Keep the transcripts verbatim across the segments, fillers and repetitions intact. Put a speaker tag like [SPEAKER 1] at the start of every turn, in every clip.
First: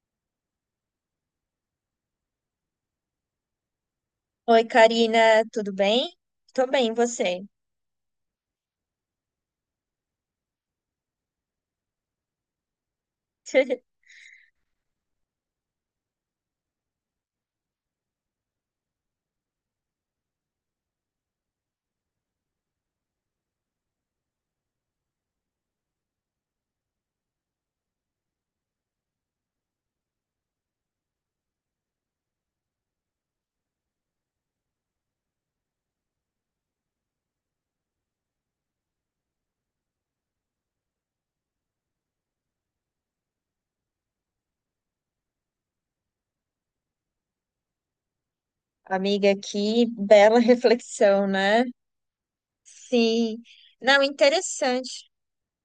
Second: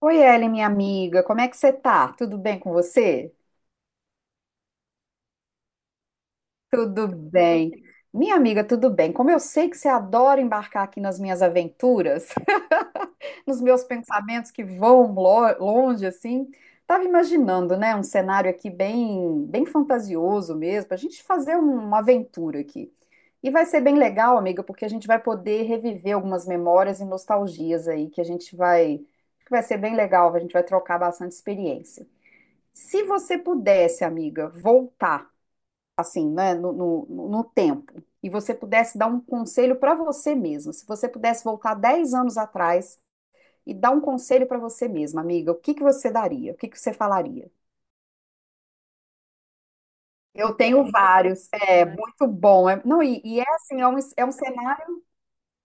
[SPEAKER 1] Oi, Ellen, minha amiga, como é que você tá? Tudo bem com você?
[SPEAKER 2] Oi, Karina, tudo bem? Tô bem, e
[SPEAKER 1] Tudo
[SPEAKER 2] você?
[SPEAKER 1] bem. Minha amiga, tudo bem. Como eu sei que você adora embarcar aqui nas minhas aventuras, nos meus pensamentos que voam lo- longe, assim, tava imaginando, né, um cenário aqui bem, bem fantasioso mesmo, pra gente fazer um- uma aventura aqui. E vai ser bem legal, amiga, porque a gente vai poder reviver algumas memórias e nostalgias aí, que a gente vai, que vai ser bem legal, a gente vai trocar bastante experiência. Se você pudesse, amiga, voltar assim, né, no, no, no tempo, e você pudesse dar um conselho para você mesma, se você pudesse voltar dez anos atrás e dar um conselho para você mesma, amiga, o que que você daria? O que que você falaria?
[SPEAKER 2] Amiga, que bela
[SPEAKER 1] Eu tenho
[SPEAKER 2] reflexão,
[SPEAKER 1] vários,
[SPEAKER 2] né?
[SPEAKER 1] é muito bom. É- não, e,
[SPEAKER 2] Sim.
[SPEAKER 1] e é assim, é um,
[SPEAKER 2] Não,
[SPEAKER 1] é um cenário.
[SPEAKER 2] interessante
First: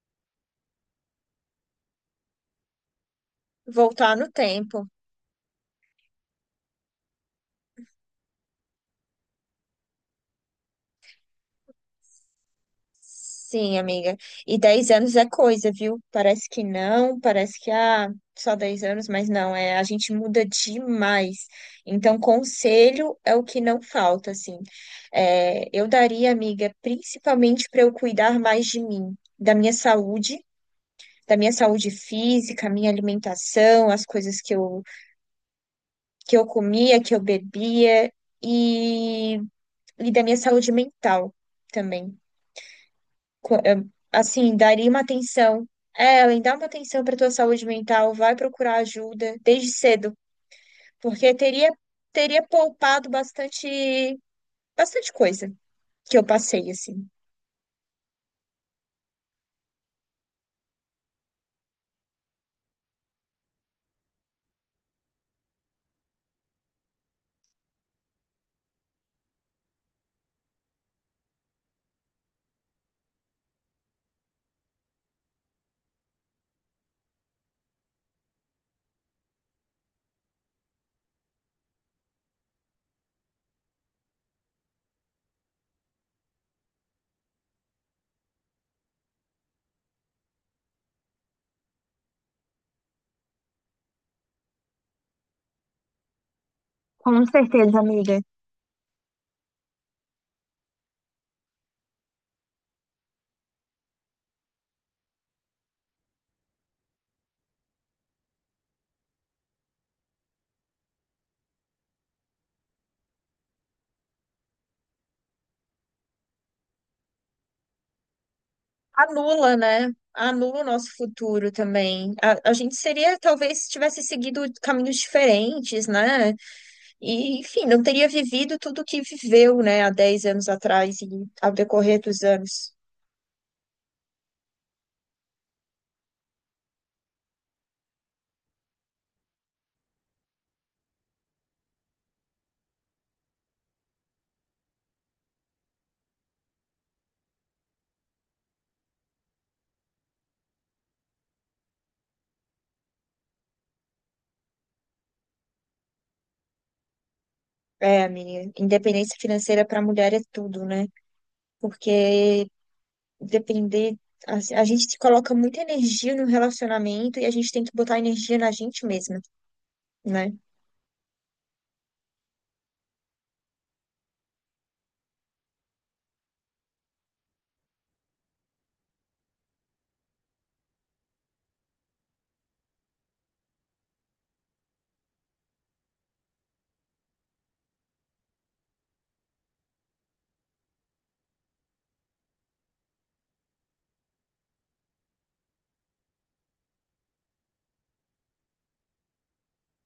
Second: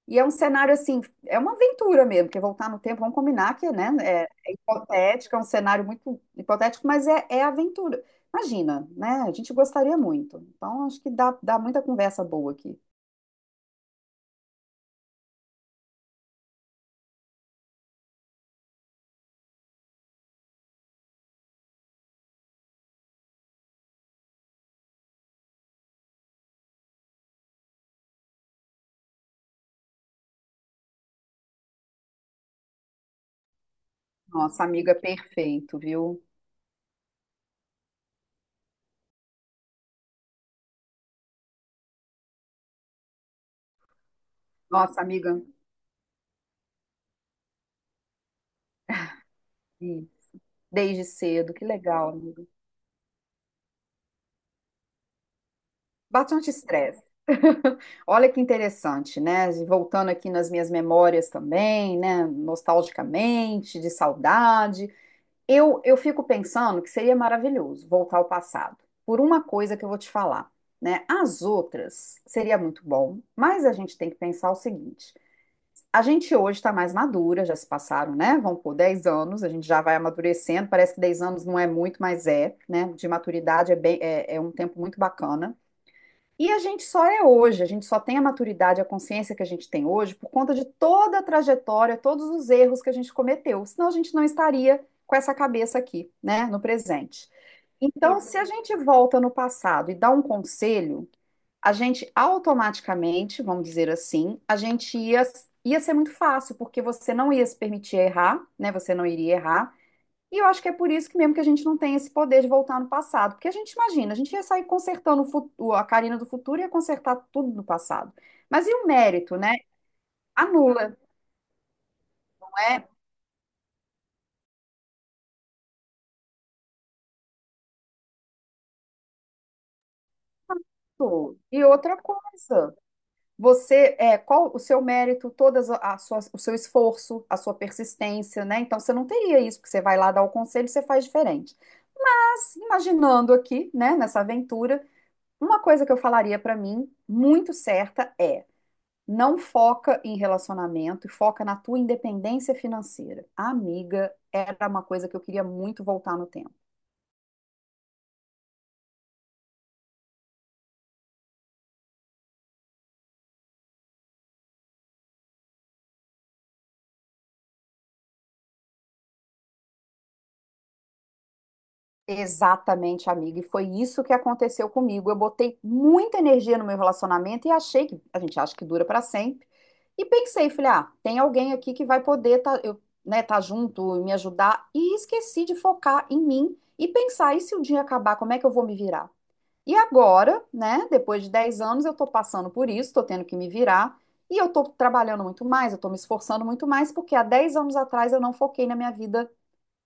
[SPEAKER 1] E é um cenário assim, é uma aventura mesmo, porque voltar no tempo, vamos combinar que, né,
[SPEAKER 2] voltar
[SPEAKER 1] é,
[SPEAKER 2] no
[SPEAKER 1] é
[SPEAKER 2] tempo.
[SPEAKER 1] hipotético, é um cenário muito hipotético, mas é, é aventura. Imagina, né? A gente gostaria muito. Então, acho que dá, dá muita conversa boa aqui.
[SPEAKER 2] Sim, amiga. E dez anos é coisa, viu? Parece que não, parece que ah, só dez anos, mas não, é, a gente muda demais. Então, conselho é o que não falta, assim. É, eu daria, amiga, principalmente para eu cuidar mais de mim, da minha saúde da minha saúde física, minha alimentação, as coisas que
[SPEAKER 1] Nossa,
[SPEAKER 2] eu,
[SPEAKER 1] amiga, perfeito, viu?
[SPEAKER 2] que eu comia, que eu bebia e, e da minha saúde mental também. Co- eh, Assim, daria
[SPEAKER 1] Nossa,
[SPEAKER 2] uma
[SPEAKER 1] amiga,
[SPEAKER 2] atenção. É, Ellen, dá uma atenção para tua saúde mental, vai procurar ajuda desde
[SPEAKER 1] sim,
[SPEAKER 2] cedo,
[SPEAKER 1] desde
[SPEAKER 2] porque
[SPEAKER 1] cedo, que
[SPEAKER 2] teria
[SPEAKER 1] legal,
[SPEAKER 2] teria
[SPEAKER 1] amiga.
[SPEAKER 2] poupado bastante bastante coisa que eu
[SPEAKER 1] Bastante
[SPEAKER 2] passei
[SPEAKER 1] estresse.
[SPEAKER 2] assim.
[SPEAKER 1] Olha que interessante, né? Voltando aqui nas minhas memórias também, né? Nostalgicamente, de saudade. Eu, eu fico pensando que seria maravilhoso voltar ao passado, por uma coisa que eu vou te falar, né? As outras seria muito bom, mas a gente tem que pensar o seguinte: a gente hoje está mais madura, já se passaram, né? Vão por dez anos, a gente já vai amadurecendo. Parece que dez anos não é muito, mas é, né? De maturidade é bem, é, é um tempo muito bacana. E a gente só é hoje, a gente só tem a maturidade, a consciência que a gente tem hoje por conta de toda a trajetória, todos os erros que a gente cometeu, senão a gente não estaria com essa cabeça aqui, né, no
[SPEAKER 2] Com
[SPEAKER 1] presente.
[SPEAKER 2] certeza, amiga.
[SPEAKER 1] Então, se a gente volta no passado e dá um conselho, a gente automaticamente, vamos dizer assim, a gente ia, ia ser muito fácil, porque você não ia se permitir errar, né, você não iria errar. E eu acho que é por isso que mesmo que a gente não tem esse poder de voltar no passado, porque a gente imagina, a gente ia sair consertando o futuro, a Karina do futuro ia consertar tudo no passado. Mas e o mérito, né?
[SPEAKER 2] Anula, né? Anula o
[SPEAKER 1] Anula,
[SPEAKER 2] nosso
[SPEAKER 1] não
[SPEAKER 2] futuro também. A, a gente
[SPEAKER 1] é?
[SPEAKER 2] seria, talvez, se tivesse seguido caminhos diferentes, né? E, enfim, não teria vivido tudo o que viveu, né, há dez anos atrás e
[SPEAKER 1] Pô,
[SPEAKER 2] ao
[SPEAKER 1] e outra
[SPEAKER 2] decorrer dos anos.
[SPEAKER 1] coisa, você, é, qual o seu mérito, todas a, a sua- o seu esforço, a sua persistência, né? Então você não teria isso, porque você vai lá dar o conselho e você faz diferente. Mas imaginando aqui, né, nessa aventura, uma coisa que eu falaria para mim muito certa é: não foca em relacionamento e foca na tua independência financeira. Amiga, era uma coisa que eu queria muito voltar no tempo.
[SPEAKER 2] É, amiga, independência financeira para a mulher é tudo, né? Porque depender, a, a gente se coloca muita energia no relacionamento e a gente tem que botar energia na gente mesma, né?
[SPEAKER 1] Exatamente, amiga. E foi isso que aconteceu comigo. Eu botei muita energia no meu relacionamento e achei que a gente acha que dura para sempre. E pensei, falei, ah, tem alguém aqui que vai poder tá, eu, né, tá junto e me ajudar. E esqueci de focar em mim e pensar, e se o dia acabar, como é que eu vou me virar? E agora, né, depois de dez anos, eu estou passando por isso, estou tendo que me virar, e eu estou trabalhando muito mais, eu estou me esforçando muito mais, porque há dez anos atrás eu não foquei na minha vida,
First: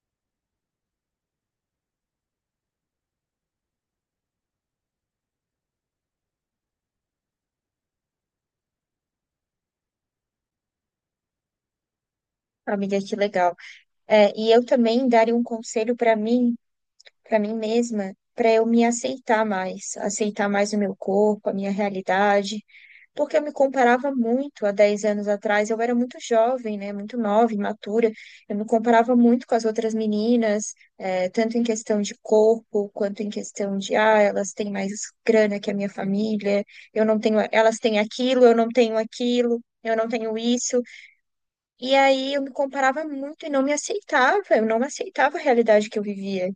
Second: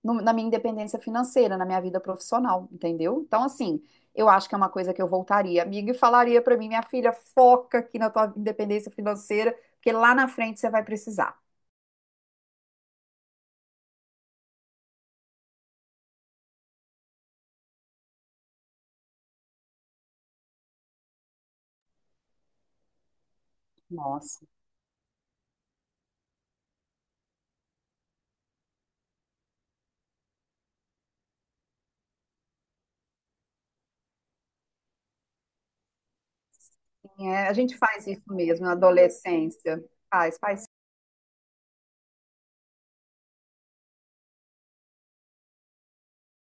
[SPEAKER 1] no- na minha independência financeira, na minha vida profissional, entendeu? Então, assim, eu acho que é uma coisa que eu voltaria, amiga, e falaria para mim, minha filha, foca aqui na tua independência financeira, porque lá na frente você vai precisar.
[SPEAKER 2] Amiga, que legal. É, e eu também daria um conselho para mim para mim mesma, para eu me aceitar mais, aceitar mais o meu corpo, a minha realidade, porque eu me comparava
[SPEAKER 1] Nossa.
[SPEAKER 2] muito há dez anos atrás, eu era muito jovem, né, muito nova, imatura, eu me comparava muito com as outras meninas, eh, tanto em questão de corpo, quanto em questão de, ah, elas têm mais grana que a minha família, eu não tenho,
[SPEAKER 1] É, a
[SPEAKER 2] elas
[SPEAKER 1] gente
[SPEAKER 2] têm
[SPEAKER 1] faz isso
[SPEAKER 2] aquilo, eu
[SPEAKER 1] mesmo
[SPEAKER 2] não
[SPEAKER 1] na
[SPEAKER 2] tenho aquilo.
[SPEAKER 1] adolescência.
[SPEAKER 2] Eu não tenho
[SPEAKER 1] Faz, faz.
[SPEAKER 2] isso. E aí eu me comparava muito e não me aceitava. Eu não aceitava a realidade que eu vivia,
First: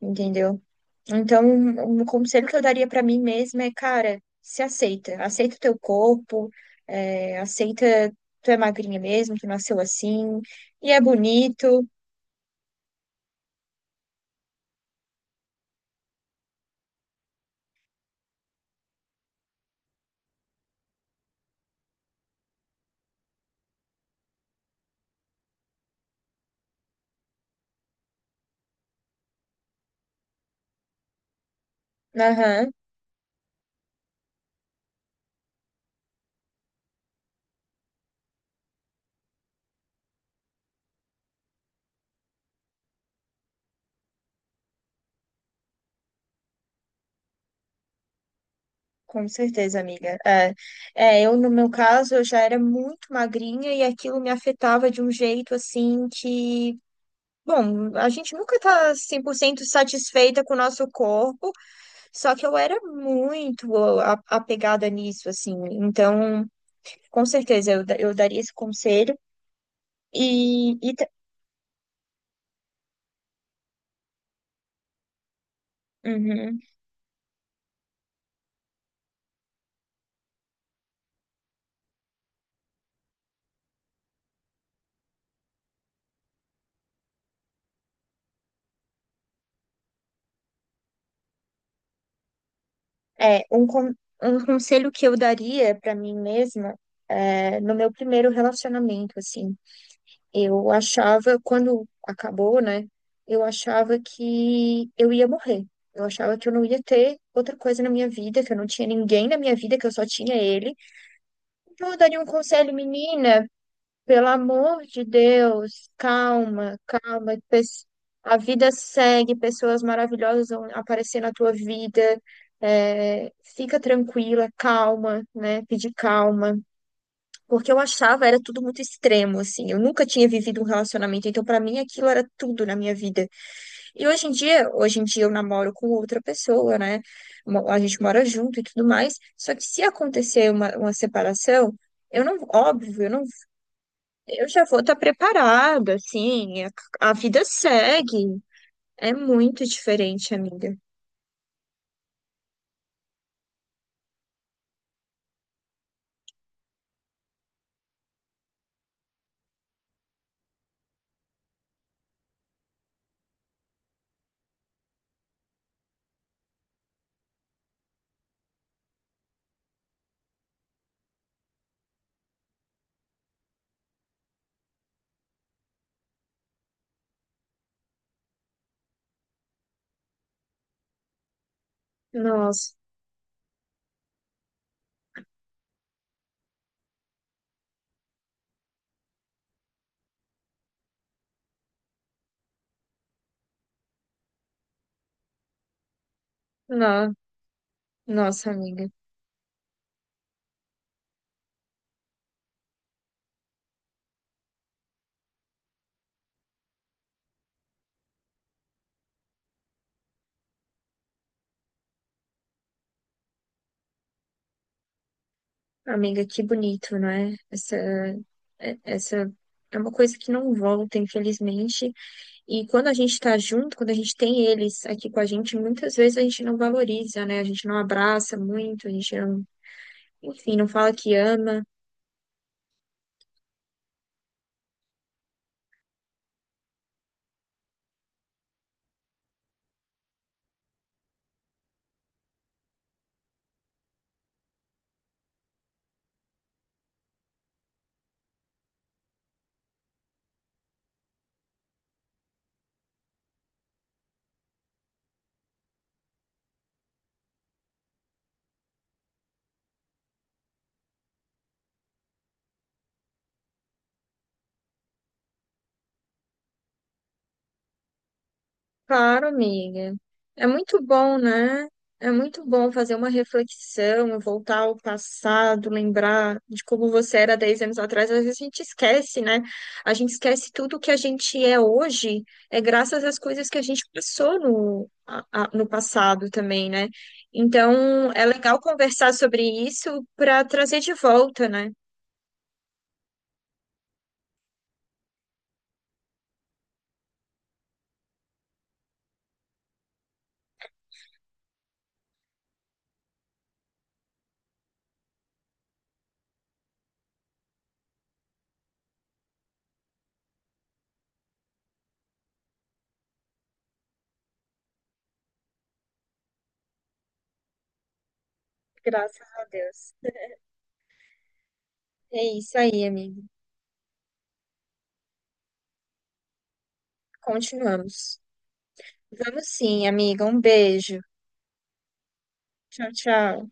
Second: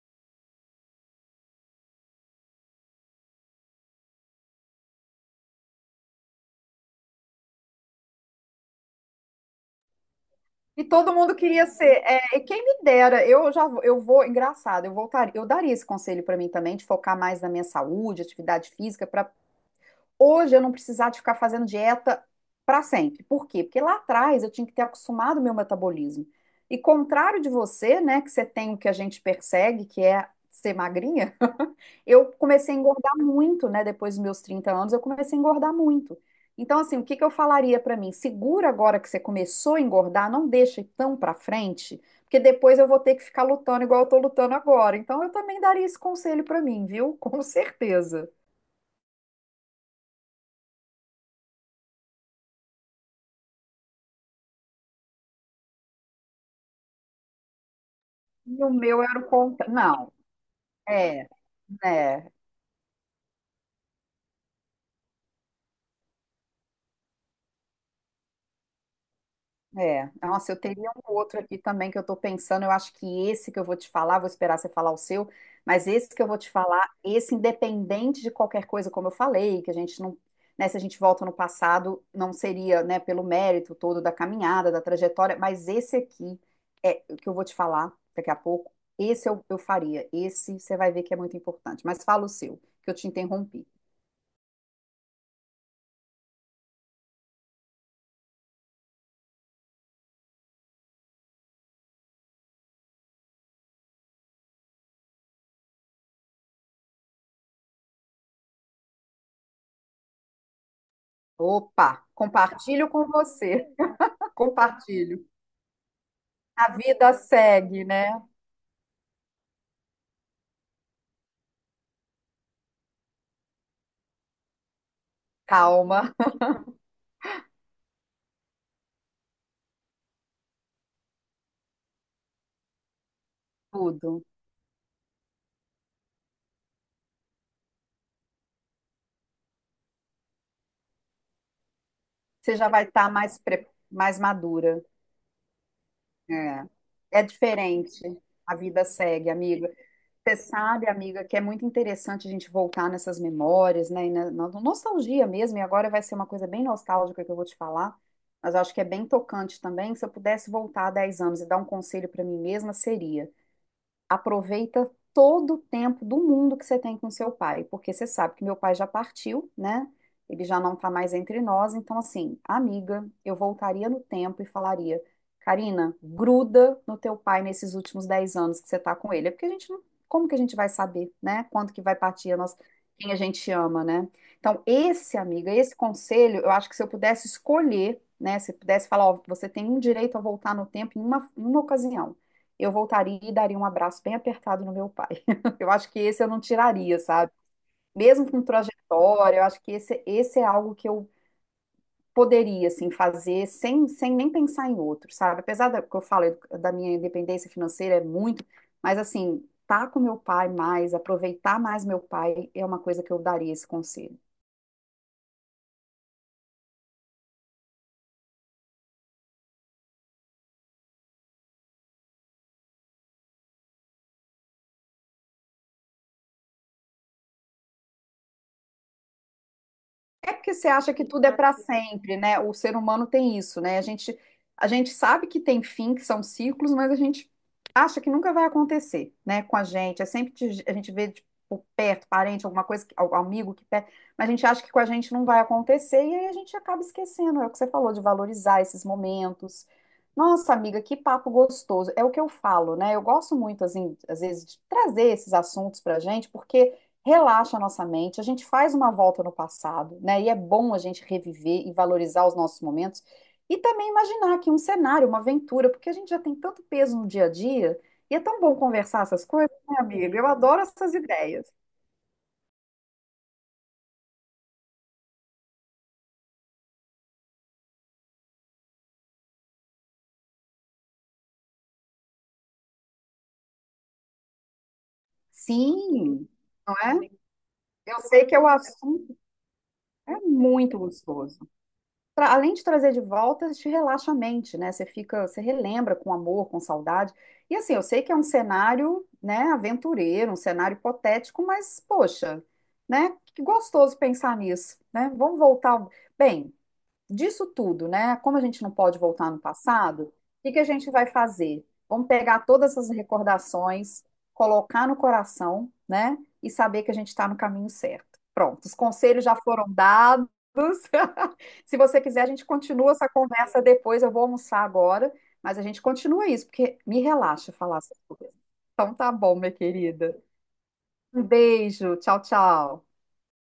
[SPEAKER 2] entendeu? Então, um conselho que eu daria pra mim mesma é, cara, se aceita. Aceita o teu corpo, é, aceita, tu é magrinha mesmo, tu nasceu assim,
[SPEAKER 1] E
[SPEAKER 2] e é
[SPEAKER 1] todo mundo queria ser.
[SPEAKER 2] bonito.
[SPEAKER 1] É, e quem me dera, eu já vou- eu vou, engraçado, eu voltaria, eu daria esse conselho para mim também, de focar mais na minha saúde, atividade física, para hoje eu não precisar de ficar fazendo dieta para sempre. Por quê? Porque lá atrás eu tinha que ter acostumado o meu metabolismo. E contrário de você, né, que você tem o que a gente persegue, que é ser magrinha, eu
[SPEAKER 2] Aham,
[SPEAKER 1] comecei a engordar muito, né? Depois dos meus trinta anos, eu comecei a engordar muito. Então, assim, o que que eu falaria pra mim? Segura agora que você começou a engordar, não deixa ir tão pra frente, porque depois eu vou ter que ficar lutando igual eu tô lutando agora. Então, eu também daria esse conselho pra mim, viu? Com certeza.
[SPEAKER 2] com certeza, amiga. É, é, eu, no meu caso, eu já era muito magrinha e aquilo me afetava de um jeito assim que. Bom, a gente
[SPEAKER 1] E
[SPEAKER 2] nunca
[SPEAKER 1] o
[SPEAKER 2] tá
[SPEAKER 1] meu era
[SPEAKER 2] cem
[SPEAKER 1] o
[SPEAKER 2] por cento
[SPEAKER 1] contrário.
[SPEAKER 2] satisfeita com o nosso
[SPEAKER 1] Não, é,
[SPEAKER 2] corpo,
[SPEAKER 1] né?
[SPEAKER 2] só que eu era muito a- apegada nisso, assim. Então. Com certeza, eu, da- eu daria esse conselho.
[SPEAKER 1] É, nossa, eu
[SPEAKER 2] E,
[SPEAKER 1] teria
[SPEAKER 2] e ta-
[SPEAKER 1] um outro aqui também que eu tô pensando. Eu acho que esse que eu vou te falar, vou esperar você falar o seu, mas esse que eu vou te
[SPEAKER 2] uhum.
[SPEAKER 1] falar, esse independente de qualquer coisa, como eu falei, que a gente não, né, se a gente volta no passado, não seria, né, pelo mérito todo da caminhada, da trajetória, mas esse aqui é o que eu vou te falar daqui a pouco. Esse eu, eu faria. Esse você vai ver que é muito importante. Mas fala o seu, que eu te
[SPEAKER 2] É, um,
[SPEAKER 1] interrompi.
[SPEAKER 2] con- um conselho que eu daria para mim mesma é, no meu primeiro relacionamento, assim. Eu achava, quando acabou, né? Eu achava que eu ia morrer. Eu achava que eu não ia ter outra coisa na minha vida, que eu não tinha ninguém na minha vida, que eu só tinha ele. Então, eu
[SPEAKER 1] Opa,
[SPEAKER 2] daria um conselho,
[SPEAKER 1] compartilho com
[SPEAKER 2] menina.
[SPEAKER 1] você.
[SPEAKER 2] Pelo amor de
[SPEAKER 1] Compartilho.
[SPEAKER 2] Deus,
[SPEAKER 1] A
[SPEAKER 2] calma,
[SPEAKER 1] vida
[SPEAKER 2] calma.
[SPEAKER 1] segue,
[SPEAKER 2] pes-
[SPEAKER 1] né?
[SPEAKER 2] A vida segue, pessoas maravilhosas vão aparecer na tua vida. É, fica tranquila, calma, né? Pedir
[SPEAKER 1] Calma.
[SPEAKER 2] calma. Porque eu achava era tudo muito extremo, assim. Eu nunca tinha vivido um relacionamento, então pra mim aquilo era tudo na minha vida. E
[SPEAKER 1] Tudo.
[SPEAKER 2] hoje em dia, hoje em dia eu namoro com outra pessoa, né? mo- A gente mora junto e tudo mais. Só que se acontecer uma, uma separação, eu não,
[SPEAKER 1] Você já vai
[SPEAKER 2] óbvio, eu
[SPEAKER 1] estar
[SPEAKER 2] não
[SPEAKER 1] mais, pre- mais
[SPEAKER 2] eu já vou
[SPEAKER 1] madura.
[SPEAKER 2] estar preparada, assim,
[SPEAKER 1] É.
[SPEAKER 2] a, a
[SPEAKER 1] É
[SPEAKER 2] vida
[SPEAKER 1] diferente.
[SPEAKER 2] segue.
[SPEAKER 1] A vida
[SPEAKER 2] É
[SPEAKER 1] segue,
[SPEAKER 2] muito
[SPEAKER 1] amiga.
[SPEAKER 2] diferente,
[SPEAKER 1] Você
[SPEAKER 2] amiga.
[SPEAKER 1] sabe, amiga, que é muito interessante a gente voltar nessas memórias, né? E na, na nostalgia mesmo. E agora vai ser uma coisa bem nostálgica que eu vou te falar. Mas eu acho que é bem tocante também. Se eu pudesse voltar dez anos e dar um conselho para mim mesma, seria: aproveita todo o tempo do mundo que você tem com seu pai, porque você sabe que meu pai já partiu, né? Ele já não tá mais entre nós, então assim, amiga, eu voltaria no tempo e falaria, Karina, gruda no teu pai nesses últimos dez anos que você tá com ele, é porque a gente não, como que a gente vai saber, né? Quando que vai partir a nossa,
[SPEAKER 2] Nossa,
[SPEAKER 1] quem a gente ama, né? Então, esse, amiga, esse conselho, eu acho que se eu pudesse escolher, né, se eu pudesse falar, ó, você tem um direito a voltar no tempo em uma, em uma ocasião eu voltaria e daria um abraço bem apertado no meu pai. Eu acho que esse eu não tiraria,
[SPEAKER 2] no,
[SPEAKER 1] sabe? Mesmo com
[SPEAKER 2] nossa, amiga.
[SPEAKER 1] trajetória, eu acho que esse, esse é algo que eu poderia, assim, fazer sem, sem nem pensar em outro, sabe? Apesar da, que eu falo da minha independência financeira, é muito, mas, assim, tá com meu pai mais, aproveitar mais meu pai, é uma coisa que eu daria esse conselho.
[SPEAKER 2] Amiga, que bonito, não é? Essa, é- essa é uma coisa que não volta, infelizmente. E quando a gente está junto, quando a gente tem eles aqui com a gente, muitas vezes a gente não valoriza, né? A gente não abraça muito, a gente não,
[SPEAKER 1] É porque
[SPEAKER 2] enfim, não
[SPEAKER 1] você
[SPEAKER 2] fala
[SPEAKER 1] acha que
[SPEAKER 2] que
[SPEAKER 1] tudo é para
[SPEAKER 2] ama.
[SPEAKER 1] sempre, né? O ser humano tem isso, né? A gente, a gente sabe que tem fim, que são ciclos, mas a gente acha que nunca vai acontecer, né? Com a gente. É sempre que a gente vê tipo, por perto, parente, alguma coisa, que- algum amigo que perto, mas a gente acha que com a gente não vai acontecer e aí a gente acaba esquecendo. É o que você falou de valorizar esses momentos. Nossa, amiga, que papo gostoso. É o que eu falo, né? Eu gosto muito, assim, às vezes, de trazer esses assuntos pra gente, porque relaxa a nossa mente, a gente faz uma volta no passado, né? E é bom a gente reviver e valorizar os nossos momentos e também imaginar aqui um cenário, uma aventura, porque a gente já tem tanto peso no dia a dia e é tão bom conversar essas
[SPEAKER 2] Claro,
[SPEAKER 1] coisas, né,
[SPEAKER 2] amiga.
[SPEAKER 1] amiga? Eu
[SPEAKER 2] É
[SPEAKER 1] adoro
[SPEAKER 2] muito
[SPEAKER 1] essas
[SPEAKER 2] bom,
[SPEAKER 1] ideias.
[SPEAKER 2] né? É muito bom fazer uma reflexão, voltar ao passado, lembrar de como você era dez anos atrás. Às vezes a gente esquece, né? A gente esquece tudo que a gente é hoje, é graças às coisas que a gente passou no, a- a- no passado
[SPEAKER 1] Sim,
[SPEAKER 2] também,
[SPEAKER 1] não
[SPEAKER 2] né?
[SPEAKER 1] é? Eu
[SPEAKER 2] Então, é
[SPEAKER 1] sei que é o
[SPEAKER 2] legal conversar
[SPEAKER 1] assunto,
[SPEAKER 2] sobre isso
[SPEAKER 1] é
[SPEAKER 2] para
[SPEAKER 1] muito
[SPEAKER 2] trazer de
[SPEAKER 1] gostoso.
[SPEAKER 2] volta, né?
[SPEAKER 1] Tra- além de trazer de volta, te relaxa a mente, né? Você fica, você relembra com amor, com saudade. E assim, eu sei que é um cenário, né, aventureiro, um cenário hipotético, mas poxa, né? Que gostoso pensar nisso, né? Vamos voltar. Bem, disso tudo, né? Como a gente não pode voltar no passado, o que que a gente vai fazer? Vamos pegar todas essas recordações, colocar no coração, né? E saber que a gente está no caminho certo. Pronto, os conselhos
[SPEAKER 2] Graças
[SPEAKER 1] já
[SPEAKER 2] a
[SPEAKER 1] foram
[SPEAKER 2] Deus.
[SPEAKER 1] dados. Se você
[SPEAKER 2] É
[SPEAKER 1] quiser, a gente
[SPEAKER 2] isso aí,
[SPEAKER 1] continua essa
[SPEAKER 2] amiga.
[SPEAKER 1] conversa depois. Eu vou almoçar agora, mas a gente continua isso, porque me relaxa falar essas
[SPEAKER 2] Continuamos.
[SPEAKER 1] coisas. Então tá bom,
[SPEAKER 2] Vamos
[SPEAKER 1] minha
[SPEAKER 2] sim,
[SPEAKER 1] querida.
[SPEAKER 2] amiga. Um beijo.
[SPEAKER 1] Um beijo, tchau,
[SPEAKER 2] Tchau,
[SPEAKER 1] tchau.
[SPEAKER 2] tchau.